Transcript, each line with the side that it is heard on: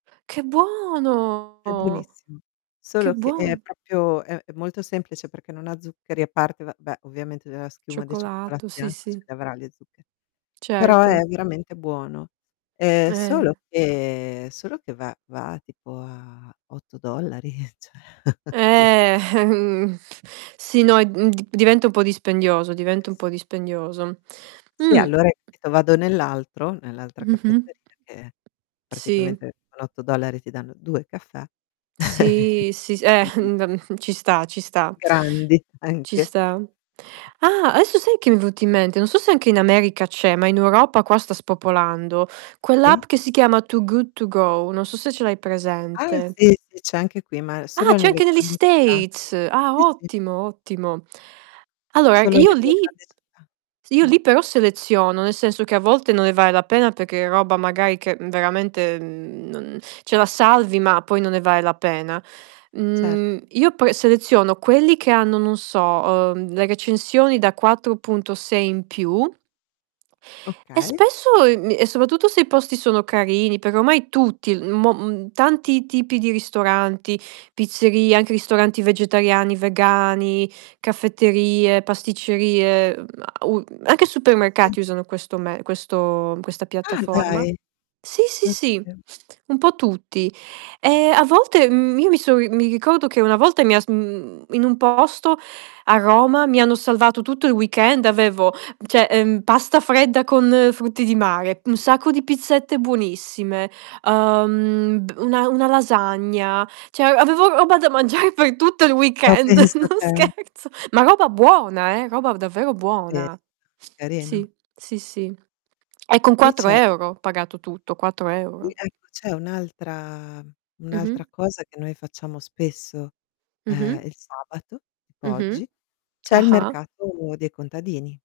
right: Che
left: È
right: buono!
left: buonissimo.
right: Che
left: Solo che è
right: buon
left: proprio è è molto semplice perché non ha zuccheri, a parte, va beh, ovviamente d la schiuma di cioccolato
right: Cioccolato, sì,
left: bianco ce
right: sì.
left: li avrà gli zuccheri, però è
right: Certo.
left: veramente buono. Ehm,
right: Eh.
left: solo che solo che va va tipo a $8, cioè.
right: Eh. Sì, no, ehm, d diventa un po' dispendioso,
left: Eh,
right: diventa un po'
left: sì.
right: dispendioso.
left: Sì,
right: Mh.
left: allora [unintelligible] vado nell'altro nell'altra
right: Mh-mh.
left: caffetteria, che
right: Sì.
left: praticamente con $8 ti danno 2 caffè.
right: Sì, sì, s eh,
left: capi
right: mhmm, ehm, ci sta, ci sta
left: Grandi,
right: ci
left: anche. Eh.
right: sta. Ah! Adesso sai che mi è venuto in mente? Non so se anche in America c'è, ma in Europa qua sta spopolando.
left: Sì.
right: Quell'app che si chiama To Good To Go, non so se ce l'hai
left: Ah!
right: presente.
left: Sì, sì, c'è anche qui, ma
right: Ah!
left: solo
right: C'è
left: nelle
right: anche negli
left: grandi città.
right: States. Ah,
left: Sì, sì.
right: ottimo, ottimo. Allora,
left: Solo
right: io
left: nelle
right: lì
left: grandi città.
right: io
left: Mh.
right: lì però seleziono. Nel senso, che a volte non ne vale la pena perché è roba magari che, mhmm, veramente, mhmm, non cioè, la salvi, ma poi non ne vale la pena.
left: Cer
right: Mhmm, io poi seleziono quelli che hanno, non so, uhm, le recensioni da 4.6 in più e
left: Okay.
right: spesso ehm, e soprattutto se i posti sono carini, perché ormai tutti, mo mhmm, tanti tipi di ristoranti, pizzerie, anche ristoranti vegetariani, vegani, caffetterie, pasticcerie, mhmm, a u anche
left: S sì.
right: supermercati usano questo me questo questa
left: Ah!
right: piattaforma.
left: Dai.
right: Sì, sì,
left: Non
right: sì,
left: sapevo.
right: un po' tutti. E a volte, mhmm, io mi so' ri mi ricordo che una volta mi ha s mhmm, in un posto a Roma mi hanno salvato tutto il weekend avevo cioè, ehm, pasta fredda con frutti di mare, un sacco di pizzette buonissime, uhm, d una una lasagna, cioè, avevo roba da mangiare per tutto il
left: Ma
right: weekend,
left: pensa
right: non
left: te.
right: scherzo. Ma roba buona eh! Roba davvero
left: E
right: buona.
left: carino.
right: Sì, sì, sì. E con
left: Qui
right: quattro
left: c'è
right: euro ho pagato tutto, quattro
left: qui,
right: euro.
left: ecco, c'è un'altra
right: Mh-mh.
left: un'altra cosa che noi facciamo spesso,
right: Mh-mh.
left: ehm, il sabato, tipo
right: Mh-mh.
left: oggi, c'è il
right: Ah-ah.
left: mercato dei contadini.